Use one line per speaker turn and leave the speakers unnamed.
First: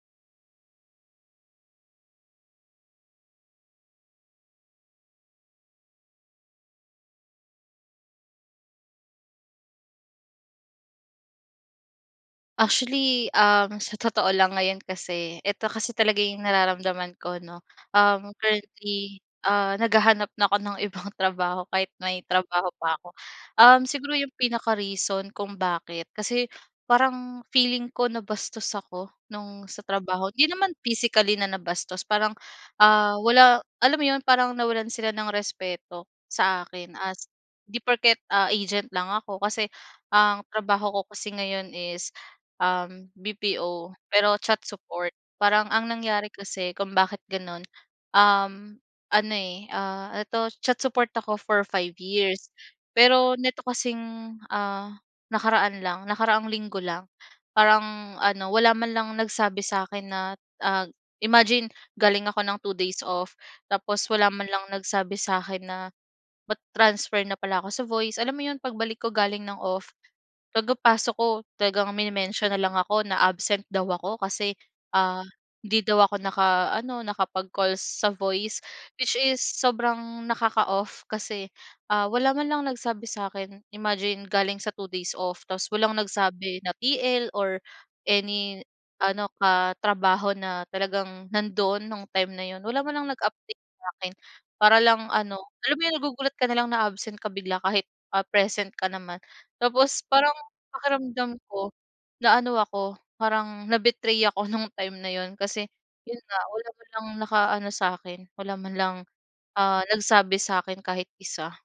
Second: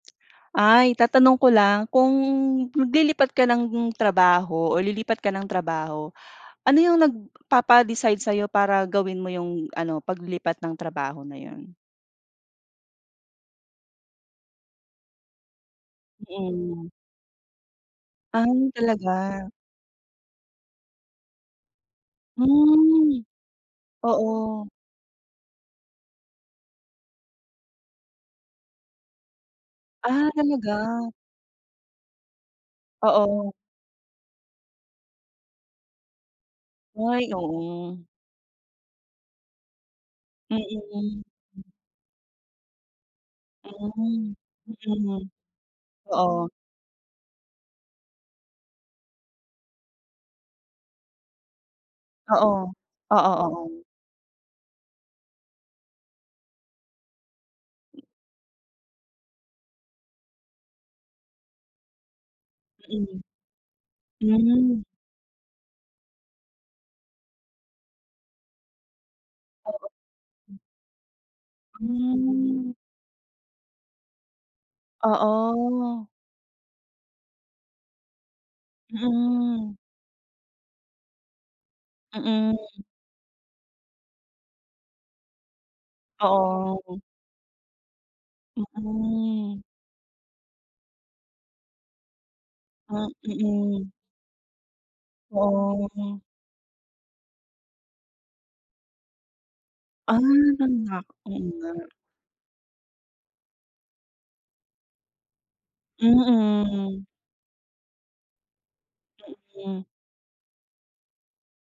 Ay, tatanong ko lang, kung maglilipat ka ng trabaho o lilipat ka ng trabaho, ano 'yong nagpapa-decide sa'yo para gawin mo 'yong ano, paglipat ng trabaho na 'yon?
Actually, ang sa totoo lang, ngayon kasi, eto kasi talaga 'yong
Mm.
nararamdaman ko, 'no. Um,
Ah,
currently,
talaga.
ah, naghahanap na ako ng ibang trabaho kahit may trabaho pa ako.
Hmm,
Um, siguro 'yong
oo.
pinaka-reason kung bakit, kasi parang feeling ko nabastos ako no'ng sa trabaho,
Ah,
hindi naman
talaga.
physically na nabastos parang, ah,
Oo.
wala alam mo 'yon, parang nawalan sila ng respeto sa akin
Ay,
as 'di
oo.
porket, ah, agent lang ako. Kasi, ang trabaho ko
Mm.
kasi ngayon is, um, BPO
Hmm,
pero chat support,
mm.
parang ang nangyari
Oo.
kasi kung bakit gano'n, um, ano, eh, ah, eto chat support ako for 5
Oo.
years.
Oo,
Pero neto
oo.
kasing, ah, nakaraan lang, nakaraang linggo lang parang ano, wala man lang nagsabi sa akin na ag imagine, galing ako ng 2 days
Mm.
off, tapos wala man lang
Hmm.
nagsabi sa akin na mata-transfer na pala ako sa voice. Alam mo 'yon, pagbalik ko galing ng
[unintelligible]
off, pagkapasok ko talagang mini-mention na
Hmm.
lang ako na absent daw ako kasi, ah, hindi daw
Oo.
ako nakaano, nakapag-calls sa voice, which is
Mm.
sobrang nakaka-off kasi, ah, wala man lang
Mm.
nagsabi sa akin. Imagine, galing sa 2 days off tapos walang nagsabi na
Oo.
TL or any ano
Mm.
katrabaho na talagang nando'n no'ng time na 'yon, wala man
Ah,
lang nag-update
mm.
sa'kin. Para lang ano alam mo
Oo,
'yong
ya
nagugulat ka na lang na absent ka bigla, kahit, ah, present ka naman. Tapos
Ah,
parang
ganun nga.
pakiramdam
Oo, nga.
ko naano ako, parang na-betray ako no'ng time na 'yon, kasi 'yon nga wala man
Mm.
lang nakaano sa'kin, wala man lang, ah,
Mm.
nagsabi sa'kin kahit isa.